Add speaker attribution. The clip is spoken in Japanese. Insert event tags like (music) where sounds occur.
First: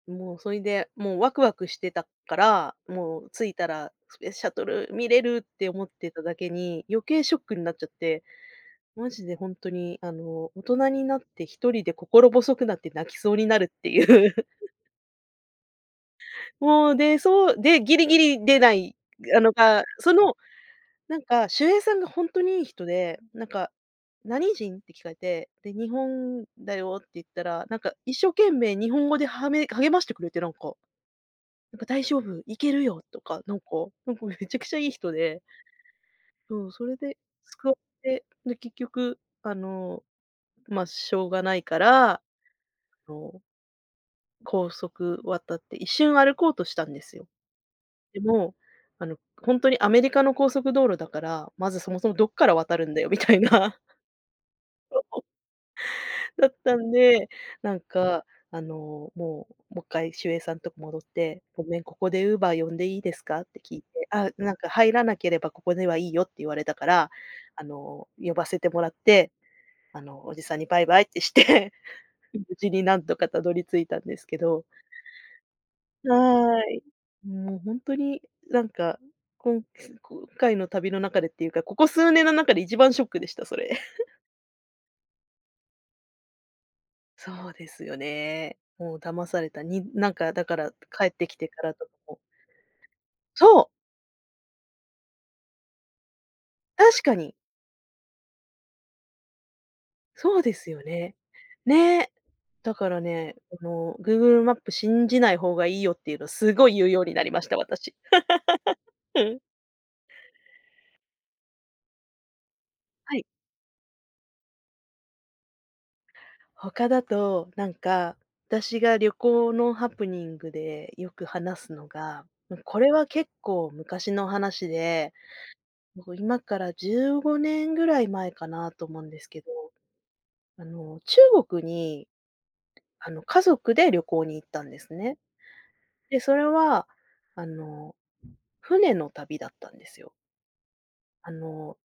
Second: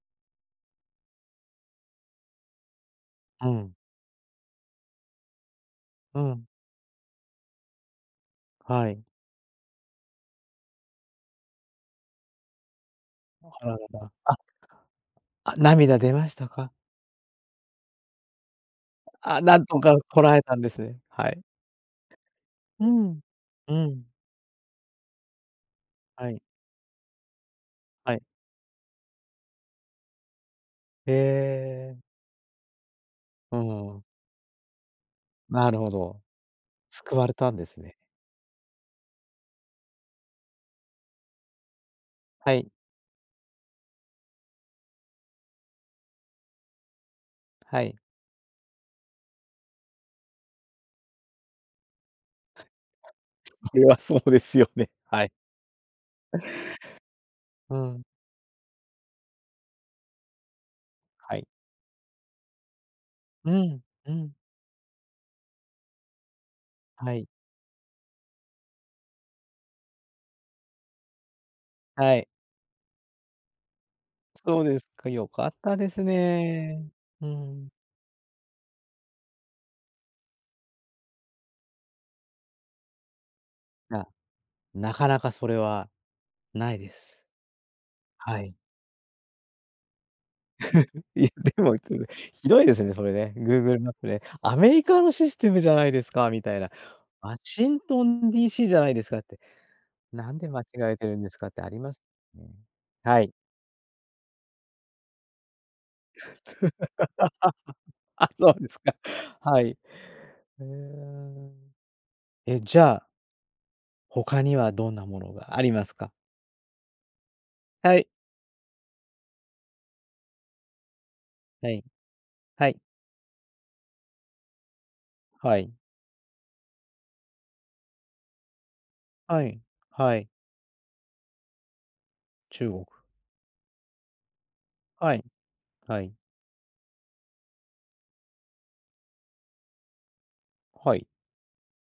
Speaker 1: もうそれでもうワクワクしてたから、もう着
Speaker 2: う
Speaker 1: いた
Speaker 2: ん。
Speaker 1: らスペースシャトル見れるって思って
Speaker 2: う
Speaker 1: ただ
Speaker 2: ん。
Speaker 1: けに余計ショックになっちゃって、
Speaker 2: はい。
Speaker 1: マジでほんとにあの大人になって1人で心細くなって泣きそう
Speaker 2: (unintelligible)
Speaker 1: になる
Speaker 2: あらら
Speaker 1: って
Speaker 2: ま、
Speaker 1: いう。
Speaker 2: ああ、涙出ましたか？
Speaker 1: もう、で、そう、で、ぎりぎり出ない、あ
Speaker 2: あ、
Speaker 1: の、
Speaker 2: なんと
Speaker 1: が、
Speaker 2: か
Speaker 1: そ
Speaker 2: 堪
Speaker 1: の、
Speaker 2: えたんですね。
Speaker 1: なん
Speaker 2: はい。
Speaker 1: か守衛さんがほんとにいい
Speaker 2: う
Speaker 1: 人
Speaker 2: ん、
Speaker 1: で、なんか
Speaker 2: うん。
Speaker 1: 「何人？」って聞かれて、で「日
Speaker 2: はい。
Speaker 1: 本だよ」って言ったら、なんか
Speaker 2: は
Speaker 1: 一
Speaker 2: い。
Speaker 1: 生懸命日本語ではめ、励ましてくれて、なんか。
Speaker 2: へ
Speaker 1: なんか
Speaker 2: え。
Speaker 1: 「大丈夫、行けるよ」とか、な
Speaker 2: う
Speaker 1: んか、
Speaker 2: ーん。
Speaker 1: なんかめちゃくちゃいい人で
Speaker 2: なるほど。
Speaker 1: そう、それ
Speaker 2: 救
Speaker 1: で、
Speaker 2: われた
Speaker 1: す
Speaker 2: んで
Speaker 1: くわ
Speaker 2: すね。
Speaker 1: れ、で、結局、あの、ま、しょうがないから、あ
Speaker 2: はい。
Speaker 1: の、高速渡って一瞬歩こうとしたんですよ。
Speaker 2: はい。
Speaker 1: でも、あのほんとにアメリカの高速道路だから、まずそもそもどっから渡るんだよみたい
Speaker 2: そ
Speaker 1: な。
Speaker 2: れはそうですよね、はい。
Speaker 1: (unintelligible) だったんで、な
Speaker 2: う
Speaker 1: ん
Speaker 2: ん。
Speaker 1: かあのもう、もっかい守衛さんとこ戻っ
Speaker 2: は
Speaker 1: て
Speaker 2: い。
Speaker 1: 「ごめん、ここで Uber 呼んでいいですか？」っ
Speaker 2: う
Speaker 1: て聞
Speaker 2: ん、
Speaker 1: いて、
Speaker 2: う
Speaker 1: あ、
Speaker 2: ん。
Speaker 1: なんか「入らなければここではいいよ」って言われたから、
Speaker 2: はい。
Speaker 1: あの呼ばせてもらって、あのおじさんにバイバイってして、
Speaker 2: はい。
Speaker 1: 無事に何とかたどり着いたんですけ
Speaker 2: そ
Speaker 1: ど
Speaker 2: うですか、よかったです
Speaker 1: はい、
Speaker 2: ね。うー
Speaker 1: もう
Speaker 2: ん。
Speaker 1: ほんとになんか、こん、今回の旅の中でっていうか、ここ数年の中で一番ショックでした、それ。
Speaker 2: や、
Speaker 1: (giggles)
Speaker 2: なかなかそれはないです。
Speaker 1: そうですよ
Speaker 2: はい。
Speaker 1: ね。もう騙された。になんかだから
Speaker 2: (giggles)
Speaker 1: 帰っ
Speaker 2: い
Speaker 1: て
Speaker 2: や、
Speaker 1: きてか
Speaker 2: で
Speaker 1: ら
Speaker 2: もい
Speaker 1: とか
Speaker 2: つも
Speaker 1: も
Speaker 2: ひどいですね、それね、グ
Speaker 1: そ
Speaker 2: ー
Speaker 1: う。
Speaker 2: グルマップね「アメリカのシステムじゃないですか」みたいな
Speaker 1: 確かに。
Speaker 2: 「ワシントン DC じゃないですか」って「なん
Speaker 1: そう
Speaker 2: で
Speaker 1: で
Speaker 2: 間違
Speaker 1: すよ
Speaker 2: えて
Speaker 1: ね。
Speaker 2: るんですか」ってありま
Speaker 1: ね
Speaker 2: す
Speaker 1: え。
Speaker 2: ね。
Speaker 1: だから
Speaker 2: はい。
Speaker 1: ね、あのグーグルマップ信じない方がいいよっていうの凄い言うようになりました、私。
Speaker 2: (laughs) あ、そうですか。
Speaker 1: (laughs) うん。
Speaker 2: はい。ええ、え、じゃあ
Speaker 1: はい。
Speaker 2: 他にはどんなものがありますか？
Speaker 1: 他だと、なん
Speaker 2: はい。
Speaker 1: か、私が旅行のハプニングでよく話
Speaker 2: は
Speaker 1: す
Speaker 2: い、
Speaker 1: のが、ん、
Speaker 2: はい。
Speaker 1: これは結構昔の話で、
Speaker 2: はい。
Speaker 1: もう今から15年ぐらい前かなと思うんですけ
Speaker 2: は
Speaker 1: ど、
Speaker 2: い、はい。
Speaker 1: あの、中国に、
Speaker 2: 中国。
Speaker 1: あの、家族で旅行に行ったんです
Speaker 2: は
Speaker 1: ね。
Speaker 2: い、はい。
Speaker 1: で、それは、あの、船の旅だったんですよ。
Speaker 2: はい。
Speaker 1: あの